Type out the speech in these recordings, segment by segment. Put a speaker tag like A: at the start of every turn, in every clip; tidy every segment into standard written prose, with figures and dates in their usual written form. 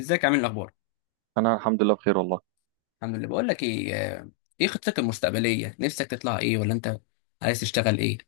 A: ازيك عامل إيه؟ الاخبار
B: انا الحمد لله بخير والله.
A: الحمد لله بقول لك ايه ايه خطتك المستقبليه؟ نفسك تطلع ايه ولا انت عايز تشتغل ايه؟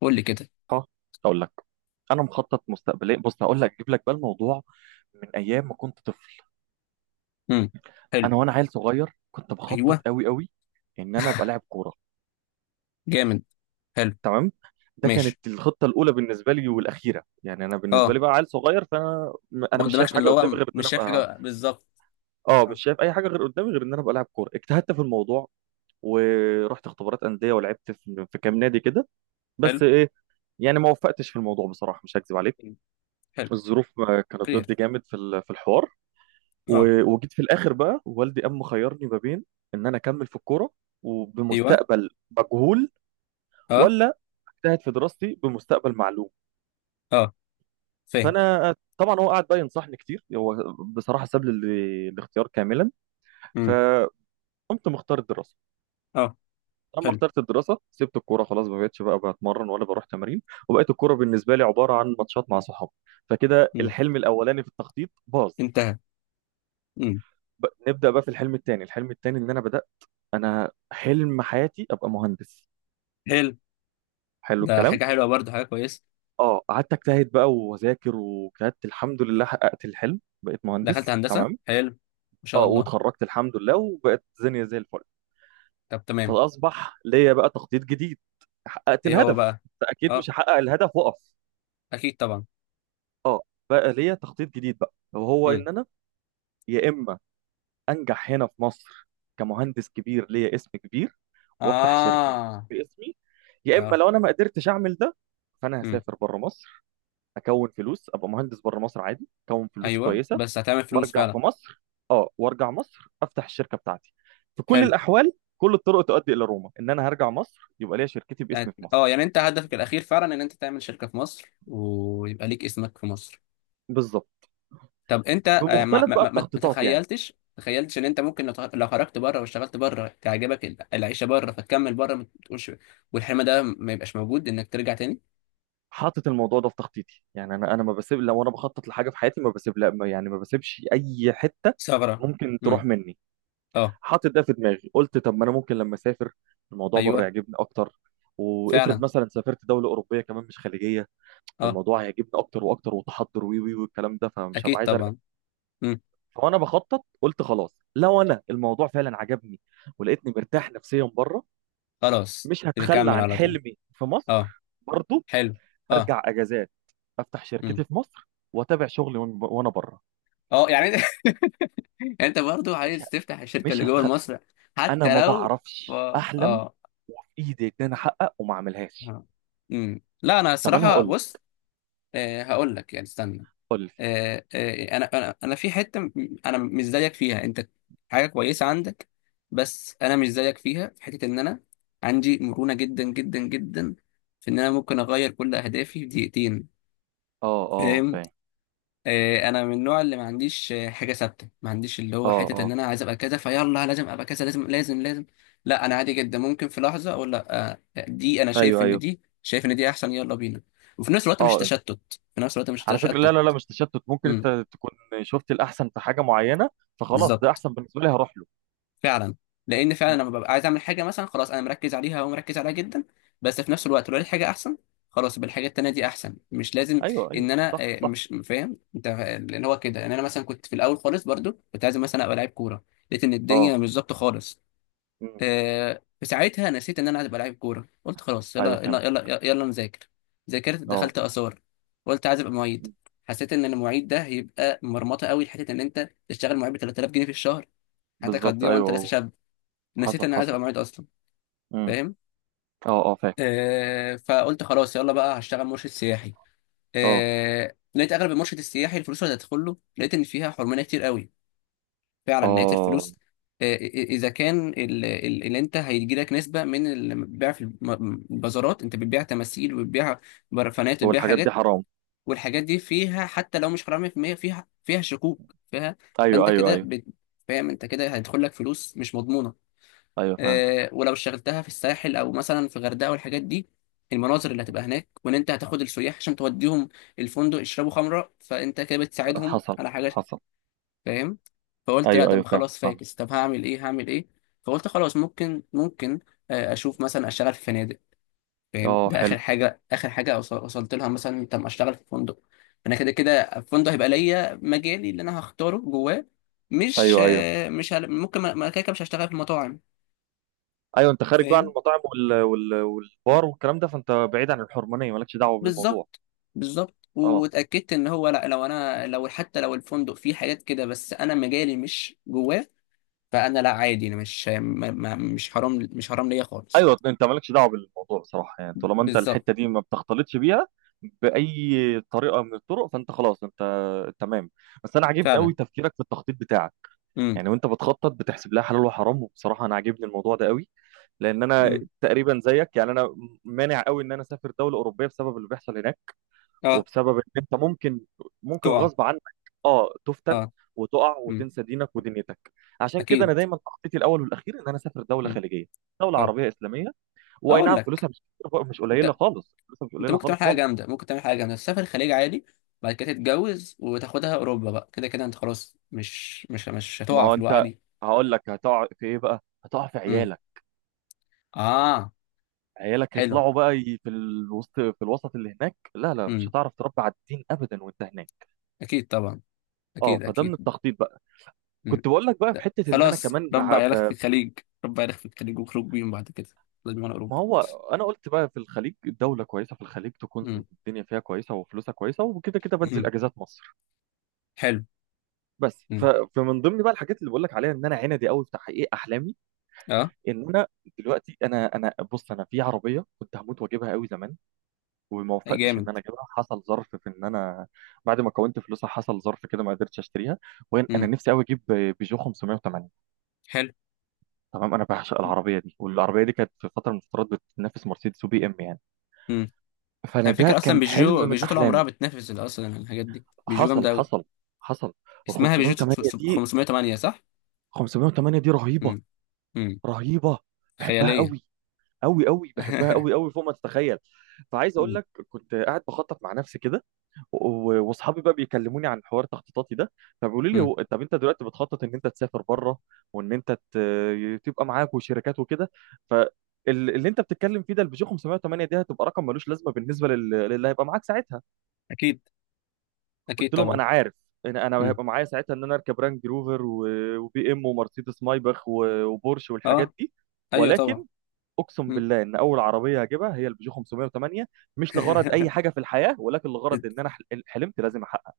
A: قول لي كده.
B: ها، اقول لك. انا مخطط مستقبليا، بص هقول لك اجيب لك بقى الموضوع من ايام ما كنت طفل.
A: امم حلو.
B: انا وانا عيل صغير كنت بخطط
A: ايوه،
B: قوي قوي ان انا ابقى لاعب كوره.
A: جامد، حلو،
B: تمام. ده كانت
A: ماشي،
B: الخطه الاولى بالنسبه لي والاخيره، يعني انا بالنسبه
A: اه.
B: لي بقى عيل صغير فانا
A: ما
B: انا مش شايف
A: قدامكش،
B: حاجه
A: اللي
B: قدامي
A: هو
B: غير ان
A: مش
B: انا
A: شايف
B: ابقى.
A: حاجه بالظبط.
B: اه،
A: آه.
B: مش شايف اي حاجه غير قدامي غير ان انا ابقى لاعب كوره. اجتهدت في الموضوع ورحت اختبارات انديه ولعبت في كام نادي كده.
A: حلو،
B: بس ايه، يعني ما وفقتش في الموضوع بصراحه، مش هكذب عليك،
A: حلو،
B: الظروف ما كانت
A: كلير،
B: ضدي جامد في الحوار.
A: اه،
B: و- وجيت في الاخر بقى والدي قام مخيرني ما بين ان انا اكمل في الكوره
A: ايوه،
B: وبمستقبل مجهول،
A: اه،
B: ولا اجتهد في دراستي بمستقبل معلوم.
A: اه، فاهم،
B: فانا طبعا هو قعد بقى ينصحني كتير، هو بصراحه ساب لي الاختيار كاملا.
A: امم
B: فقمت مختار الدراسه.
A: اه،
B: لما
A: حلو.
B: اخترت الدراسه سبت الكوره خلاص، ما بقتش بقى بتمرن ولا بروح تمارين. وبقيت الكوره بالنسبه لي عباره عن ماتشات مع صحابي. فكده
A: امم
B: الحلم الاولاني في التخطيط باظ.
A: انتهى. امم
B: نبدا بقى في الحلم الثاني. الحلم الثاني ان انا بدات. انا حلم حياتي ابقى مهندس.
A: حلو.
B: حلو
A: ده
B: الكلام.
A: حاجه حلوه برضه، حاجه كويسه.
B: اه، قعدت اجتهد بقى واذاكر، وكانت الحمد لله حققت الحلم بقيت
A: دخلت
B: مهندس.
A: هندسه،
B: تمام.
A: حلو، ما شاء
B: اه،
A: الله.
B: واتخرجت الحمد لله وبقت الدنيا زي الفل.
A: طب تمام،
B: فاصبح ليا بقى تخطيط جديد. حققت
A: ايه هو
B: الهدف،
A: بقى؟
B: أنت اكيد
A: اه،
B: مش هحقق الهدف واقف.
A: اكيد طبعا.
B: اه. بقى ليا تخطيط جديد بقى، وهو
A: مم.
B: ان انا يا اما انجح هنا في مصر كمهندس كبير ليا اسم كبير وافتح شركه
A: اه،
B: باسمي، يا اما
A: اه،
B: لو انا ما قدرتش اعمل ده فانا
A: امم
B: هسافر بره مصر، اكون فلوس، ابقى مهندس بره مصر عادي، اكون فلوس
A: ايوه
B: كويسه،
A: بس هتعمل فلوس
B: وارجع في
A: فعلا.
B: مصر. اه، وارجع مصر افتح الشركه بتاعتي. في كل
A: حلو.
B: الاحوال كل الطرق تؤدي الى روما، ان انا هرجع مصر يبقى ليا شركتي
A: يعني-
B: باسمي في
A: اه،
B: مصر.
A: يعني انت هدفك الاخير فعلا ان انت تعمل شركه في مصر ويبقى ليك اسمك في مصر؟
B: بالظبط.
A: طب انت، ما
B: بمختلف
A: ما
B: بقى
A: ما ما
B: التخطيطات يعني.
A: تخيلتش؟ تخيلتش ان انت ممكن لو خرجت بره واشتغلت بره تعجبك العيشه بره فتكمل بره ما تقولش؟ والحلم ده ما يبقاش موجود انك ترجع تاني؟
B: حاطط الموضوع ده في تخطيطي، يعني انا ما بسيب. لو انا بخطط لحاجه في حياتي ما بسيب، لا يعني ما بسيبش اي حته
A: ثغره.
B: ممكن
A: امم
B: تروح مني.
A: اه،
B: حاطط ده في دماغي، قلت طب ما انا ممكن لما اسافر الموضوع بره
A: ايوه،
B: يعجبني اكتر. وافرض
A: فعلا،
B: مثلا سافرت دوله اوروبيه كمان مش خليجيه،
A: اه،
B: فالموضوع هيعجبني اكتر واكتر وتحضر وي وي والكلام ده، فمش هبقى
A: اكيد
B: عايز ارجع.
A: طبعا. امم
B: فانا بخطط، قلت خلاص لو انا الموضوع فعلا عجبني ولقيتني مرتاح نفسيا بره،
A: خلاص
B: مش هتخلى
A: بكمل
B: عن
A: على طول.
B: حلمي في
A: اه،
B: مصر برضو.
A: حلو، اه،
B: هرجع اجازات، افتح
A: امم
B: شركتي في مصر واتابع شغلي وانا بره.
A: اه يعني يعني انت برضو
B: مش ه-
A: عايز تفتح الشركه
B: مش
A: اللي جوه
B: هتخلى.
A: مصر؟
B: انا ما
A: حتى لو،
B: بعرفش احلم
A: اه.
B: وفي ايدي ان انا احقق وما اعملهاش.
A: اه. لا، انا
B: طب انا
A: الصراحه
B: هقول
A: بص.
B: لك.
A: آه، هقول لك، يعني استنى.
B: قول لي.
A: آه انا في حته م-، انا مش زيك فيها انت. حاجه كويسه عندك، بس انا مش زيك فيها في حته ان انا عندي مرونه جدا جدا جدا، في ان انا ممكن اغير كل اهدافي في دقيقتين.
B: اه، اه،
A: فاهم؟
B: فاهم.
A: انا من النوع اللي ما عنديش حاجه ثابته. ما عنديش اللي هو
B: اه،
A: حته ان
B: اه،
A: انا عايز ابقى كذا فيلا، لازم ابقى كذا، لازم لازم لازم. لا، انا عادي جدا، ممكن في لحظه اقول لا، دي انا شايف
B: ايوه،
A: ان
B: ايوه،
A: دي، شايف ان دي احسن، يلا بينا. وفي نفس الوقت مش
B: اه،
A: تشتت، في نفس الوقت مش
B: على فكرة لا،
A: تشتت.
B: لا، لا، مش تشتت، ممكن
A: امم
B: انت تكون شفت الأحسن في حاجة معينة، فخلاص ده
A: بالظبط،
B: أحسن بالنسبة لي هروح له.
A: فعلا. لان فعلا
B: م.
A: لما ببقى عايز اعمل حاجه مثلا، خلاص انا مركز عليها ومركز عليها جدا. بس في نفس الوقت لو لقيت حاجه احسن، خلاص يبقى الحاجه التانيه دي احسن، مش لازم
B: أيوه،
A: ان
B: أيوه،
A: انا،
B: صح، صح.
A: مش فاهم انت اللي هو كده؟ ان انا مثلا كنت في الاول خالص برضو كنت عايز مثلا ابقى لعيب كوره، لقيت ان
B: أه.
A: الدنيا مش ظابطه خالص.
B: م.
A: في ساعتها نسيت ان انا عايز ابقى لعيب كوره. قلت خلاص،
B: أيوه،
A: يلا يلا
B: فهمت.
A: يلا يلا نذاكر. ذاكرت،
B: أه.
A: دخلت اثار، قلت عايز ابقى معيد.
B: م.
A: حسيت ان المعيد ده هيبقى مرمطه قوي، لحته ان انت تشتغل معيد ب 3000 جنيه في الشهر، حياتك
B: بالظبط.
A: هتضيع وانت لسه
B: أيوه.
A: شاب. نسيت
B: حصل،
A: ان عايز
B: حصل.
A: ابقى معيد اصلا.
B: م.
A: فاهم؟
B: أه، أه، فاهم.
A: آه، فقلت خلاص، يلا بقى هشتغل مرشد سياحي.
B: أه،
A: آه، لقيت اغلب المرشد السياحي الفلوس اللي هتدخل له، لقيت ان فيها حرمانيه كتير قوي. فعلا لقيت
B: أه،
A: الفلوس، آه، اذا كان اللي انت هيجي لك نسبه من البيع في البازارات، انت بتبيع تماثيل وبتبيع برفانات وبتبيع
B: والحاجات دي
A: حاجات،
B: حرام.
A: والحاجات دي فيها حتى لو مش حرام 100%، فيها شكوك فيها.
B: أيوه،
A: فانت
B: أيوه،
A: كده
B: أيوه،
A: فاهم، انت كده هيدخل لك فلوس مش مضمونه.
B: أيوه، فهمت،
A: ولو اشتغلتها في الساحل او مثلا في غردقه والحاجات دي، المناظر اللي هتبقى هناك، وان انت هتاخد السياح عشان توديهم الفندق يشربوا خمره، فانت كده بتساعدهم
B: حصل،
A: على حاجه.
B: حصل.
A: فاهم؟ فقلت لا،
B: أيوه، أيوه،
A: طب
B: فاهم،
A: خلاص
B: فاهم.
A: فاكس، طب هعمل ايه؟ هعمل ايه؟ فقلت خلاص ممكن، ممكن اشوف مثلا اشتغل في فنادق. فاهم؟
B: أه،
A: ده
B: حلو.
A: اخر حاجه، اخر حاجه وص- وصلت لها مثلا. طب اشتغل في فندق، انا كده كده الفندق هيبقى ليا مجالي اللي انا هختاره جواه. مش
B: أيوه، أيوه،
A: مش ممكن كده كده مش هشتغل في المطاعم.
B: أيوه، أنت خارج بقى عن
A: فاهم؟
B: المطاعم والبار والكلام ده، فأنت بعيد عن الحرمانية، مالكش دعوة بالموضوع.
A: بالظبط، بالظبط.
B: أه،
A: واتاكدت ان هو لا، لو انا لو حتى لو الفندق فيه حاجات كده، بس انا مجالي مش جواه. فانا لا، عادي، انا مش ما ما مش حرام، مش حرام ليا خالص.
B: ايوه، انت مالكش دعوه بالموضوع بصراحه، يعني طالما انت
A: بالظبط،
B: الحته دي ما بتختلطش بيها باي طريقه من الطرق فانت خلاص انت تمام. بس انا عاجبني قوي
A: فعلا.
B: تفكيرك في التخطيط بتاعك.
A: امم
B: يعني وانت بتخطط بتحسب لها حلال وحرام، وبصراحه انا عاجبني الموضوع ده قوي. لان انا
A: امم
B: تقريبا زيك. يعني انا مانع قوي ان انا اسافر دوله اوروبيه بسبب اللي بيحصل هناك،
A: اه،
B: وبسبب ان انت ممكن
A: تقع،
B: غصب عنك، اه، تفتن
A: اه،
B: وتقع
A: امم
B: وتنسى دينك ودنيتك. عشان كده انا
A: اكيد،
B: دايما تخطيطي الاول والاخير ان انا اسافر دوله
A: امم
B: خليجيه، دوله
A: اه.
B: عربيه اسلاميه، واي
A: اقول
B: نعم
A: لك،
B: فلوسها مش مش قليله
A: انت،
B: خالص. فلوسها مش
A: انت
B: قليله
A: ممكن تعمل
B: خالص
A: حاجه
B: خالص.
A: جامده، ممكن تعمل حاجه جامده، تسافر الخليج عادي، بعد كده تتجوز وتاخدها اوروبا. بقى كده كده انت خلاص مش مش مش
B: ما
A: هتقع
B: هو
A: في الوقعه
B: انت
A: دي.
B: هقول لك. هتقع في ايه بقى؟ هتقع في
A: امم
B: عيالك.
A: اه،
B: عيالك
A: حلو،
B: هيطلعوا بقى في الوسط. في الوسط اللي هناك لا، لا، مش
A: امم
B: هتعرف تربي على الدين ابدا وانت هناك.
A: اكيد طبعا،
B: اه،
A: اكيد
B: فده من
A: اكيد.
B: التخطيط بقى.
A: مم.
B: كنت بقول لك بقى في
A: لا.
B: حته ان انا
A: خلاص
B: كمان
A: ربع عيالك في الخليج، ربع عيالك في الخليج وخرج بيهم بعد كده، لازم انا
B: ما
A: اوروبا.
B: هو انا قلت بقى في الخليج دوله كويسه. في الخليج تكون
A: مم.
B: الدنيا فيها كويسه وفلوسها كويسه وكده كده بنزل
A: مم.
B: اجازات مصر.
A: حلو.
B: بس
A: مم.
B: فمن ضمن بقى الحاجات اللي بقول لك عليها ان انا عندي قوي في تحقيق احلامي.
A: اه،
B: ان انا دلوقتي انا بص انا في عربيه كنت هموت واجيبها قوي زمان. وما
A: أي
B: وفقتش ان
A: جامد.
B: انا اجيبها، حصل ظرف في ان انا بعد ما كونت فلوسها حصل ظرف كده ما قدرتش اشتريها. وين انا
A: مم.
B: نفسي قوي اجيب بيجو 580.
A: حلو.
B: تمام. انا بعشق العربيه دي والعربيه دي كانت في فتره من الفترات بتنافس مرسيدس وبي ام يعني.
A: مم.
B: فانا
A: على
B: ده
A: فكره اصلا
B: كان حلم
A: بيجو،
B: من
A: بيجو طول عمرها
B: احلامي.
A: بتنافس اصلا الحاجات دي، بيجو جامده
B: حصل،
A: قوي.
B: حصل، حصل. وال
A: اسمها بيجو
B: 508 دي،
A: 508 صح؟
B: 508 دي رهيبه،
A: مم. مم.
B: رهيبه، بحبها
A: خياليه.
B: قوي قوي قوي، بحبها قوي قوي فوق ما تتخيل. فعايز اقول
A: مم.
B: لك كنت قاعد بخطط مع نفسي كده و- واصحابي بقى بيكلموني عن حوار تخطيطاتي ده. فبيقولوا لي
A: مم.
B: هو طب انت دلوقتي بتخطط ان انت تسافر بره وان انت تبقى معاك وشركات وكده. فاللي انت بتتكلم فيه ده البيجو 508 دي هتبقى رقم ملوش لازمه بالنسبه للي هيبقى معاك ساعتها.
A: اكيد، اكيد
B: قلت لهم
A: طبعا.
B: انا عارف. انا
A: مم.
B: هيبقى معايا ساعتها ان انا اركب رانج روفر و- وبي ام ومرسيدس مايباخ و- وبورش
A: اه،
B: والحاجات دي.
A: ايوه طبعا.
B: ولكن اقسم
A: مم.
B: بالله ان اول عربيه هجيبها هي البيجو 508. مش لغرض اي حاجه في الحياه، ولكن لغرض ان انا حلمت لازم احقق.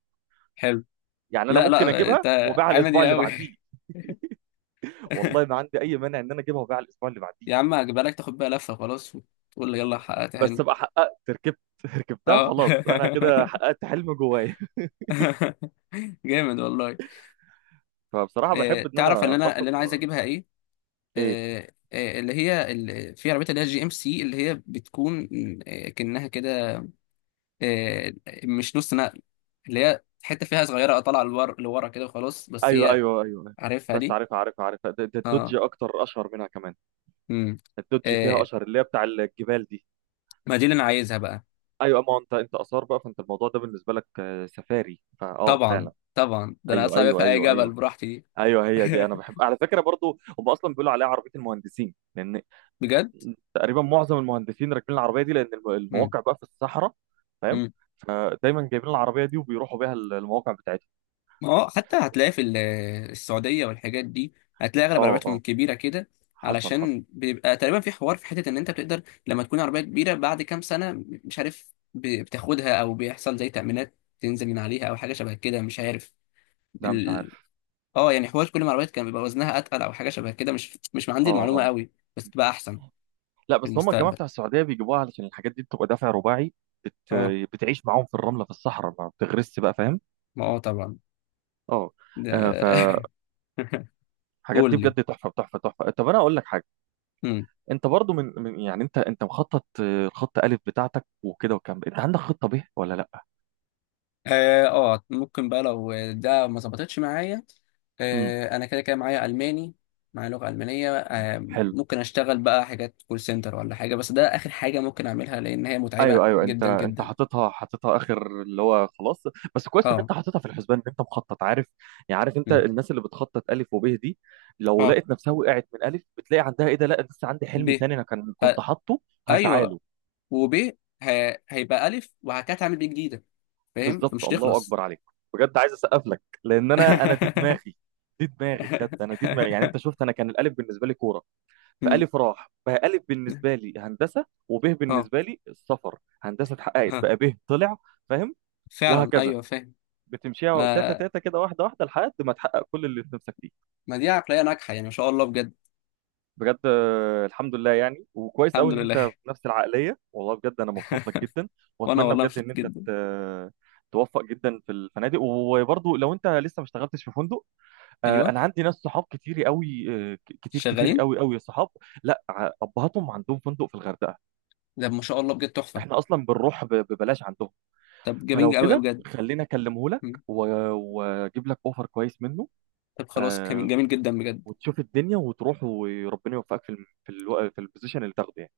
A: حلو.
B: يعني انا
A: لا
B: ممكن
A: لا، انت
B: اجيبها وابيعها
A: عامل
B: الاسبوع
A: ايه
B: اللي
A: قوي!
B: بعديه. والله ما عندي اي مانع ان انا اجيبها وابيعها الاسبوع اللي بعديه.
A: يا عم هجيبها لك تاخد بيها لفة خلاص وتقول لي يلا حققت
B: بس
A: حلمي.
B: ابقى حققت، ركبتها
A: اه.
B: خلاص، انا كده حققت حلم جوايا.
A: جامد والله.
B: فبصراحه بحب
A: إيه
B: ان
A: تعرف
B: انا
A: اللي انا، اللي
B: اخطط
A: انا عايز اجيبها ايه؟
B: ايه.
A: إيه، إيه، اللي هي، اللي في عربية، اللي هي جي ام سي، اللي هي بتكون إيه، كأنها كده، إيه، مش نص نقل، اللي هي حتة فيها صغيرة طالعة لورا كده، وخلاص بس
B: ايوه،
A: هي.
B: ايوه، ايوه،
A: عارفها
B: بس
A: دي؟
B: عارفها، عارفها، عارفها. ده
A: اه،
B: الدوج اكتر اشهر منها كمان.
A: امم
B: الدوج فيها
A: إيه،
B: اشهر، اللي هي بتاع الجبال دي.
A: ما دي اللي انا عايزها بقى.
B: ايوه، اما انت اثار بقى، فانت الموضوع ده بالنسبه لك سفاري فاه
A: طبعا
B: فعلا.
A: طبعا، ده انا
B: ايوه،
A: اطلع بيها في
B: ايوه،
A: اي
B: ايوه،
A: جبل
B: ايوه،
A: براحتي دي.
B: ايوه، هي دي. انا بحب على فكره برضو هم اصلا بيقولوا عليها عربيه المهندسين، لان
A: بجد.
B: تقريبا معظم المهندسين راكبين العربيه دي، لان المواقع بقى في الصحراء فاهم.
A: مم.
B: فدايما جايبين العربيه دي وبيروحوا بيها المواقع بتاعتهم.
A: ما هو حتى هتلاقي في السعودية والحاجات دي، هتلاقي أغلب
B: اه،
A: عربياتهم
B: اه،
A: الكبيرة كده،
B: حصل، حصل،
A: علشان بيبقى تقريبا في حوار في حتة إن أنت بتقدر لما تكون عربية كبيرة بعد كام سنة، مش عارف بتاخدها أو بيحصل زي تأمينات تنزل من عليها أو حاجة شبه كده، مش عارف
B: لا مش
A: ال...
B: عارف.
A: اه، يعني حوار كل ما العربيات كان بيبقى وزنها أتقل، أو حاجة شبه كده، مش عندي
B: اه،
A: المعلومة
B: اه،
A: قوي، بس تبقى أحسن
B: لا
A: في
B: بس هم الجماعه
A: المستقبل.
B: بتاع السعوديه بيجيبوها علشان الحاجات دي بتبقى دافع رباعي. بت...
A: اه.
B: بتعيش معاهم في الرمله في الصحراء، ما بتغرسش بقى فاهم.
A: ما اه طبعا،
B: اه
A: ده
B: فالحاجات دي
A: قول لي.
B: بجد تحفه، تحفه، تحفه. طب انا اقول لك حاجه.
A: مم.
B: انت برضو يعني انت مخطط الخط الف بتاعتك وكده والكلام ده. انت عندك خطه ب ولا لا؟
A: اه، ممكن بقى لو ده ما ظبطتش معايا،
B: امم
A: انا كده كده معايا الماني، معايا لغه المانيه.
B: حلو.
A: ممكن اشتغل بقى حاجات كول سنتر ولا حاجه، بس ده اخر حاجه ممكن اعملها، لان هي متعبه
B: ايوه، ايوه، انت
A: جدا
B: انت
A: جدا.
B: حاططها، حاططها اخر اللي هو خلاص. بس كويس ان
A: اه.
B: انت حاططها في الحسبان، ان انت مخطط عارف. يعني عارف انت
A: مم.
B: الناس اللي بتخطط الف وب دي لو
A: اه،
B: لقيت نفسها وقعت من الف، بتلاقي عندها ايه؟ ده لا لسه عندي حلم
A: ب،
B: تاني انا كان
A: ف...
B: كنت حاطه هسعى
A: ايوه
B: له.
A: وب، هيبقى الف وهكذا، هعمل ب جديده. فاهم؟
B: بالظبط.
A: فمش
B: الله
A: تخلص.
B: اكبر عليك. بجد عايز اسقف لك، لان انا دي دماغي، دي دماغي، بجد انا دي دماغي. يعني انت شفت انا كان الالف بالنسبه لي كوره.
A: مم.
B: فألف راح بقى، ألف بالنسبة لي هندسة وب
A: اه.
B: بالنسبة لي السفر. هندسة اتحققت
A: ها.
B: بقى، ب طلع فاهم.
A: فعلا،
B: وهكذا
A: ايوه فاهم.
B: بتمشيها تاتا
A: ما
B: تاتا كده، واحدة واحدة، لحد ما تحقق كل اللي نفسك فيه.
A: ما دي عقليه ناجحه، يعني ما شاء الله بجد.
B: بجد الحمد لله، يعني وكويس
A: الحمد
B: قوي ان انت
A: لله.
B: في نفس العقلية والله، بجد انا مبسوط لك جدا.
A: وانا
B: واتمنى
A: والله
B: بجد
A: مبسوط
B: ان انت
A: جدا.
B: توفق جدا في الفنادق. وبرضه لو انت لسه ما اشتغلتش في فندق،
A: ايوه،
B: انا عندي ناس صحاب كتير قوي، كتير كتير
A: شغالين.
B: قوي قوي صحاب. لا ابهاتهم عندهم فندق في الغردقة.
A: ده ما شاء الله بجد تحفه.
B: احنا اصلا بنروح ببلاش عندهم.
A: طب
B: فلو
A: جميل قوي
B: كده
A: بجد.
B: خليني اكلمه لك
A: مم.
B: و- واجيب لك اوفر كويس منه.
A: طب خلاص، جميل
B: آه،
A: جميل جدا بجد.
B: وتشوف الدنيا وتروح وربنا يوفقك في الم- في الو... في البوزيشن اللي تاخده يعني.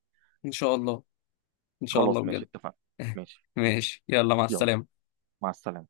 A: ان شاء الله، ان شاء الله
B: خلاص ماشي،
A: بجد.
B: اتفقنا. ماشي.
A: ماشي، يلا مع
B: يلا
A: السلامة.
B: مع السلامة.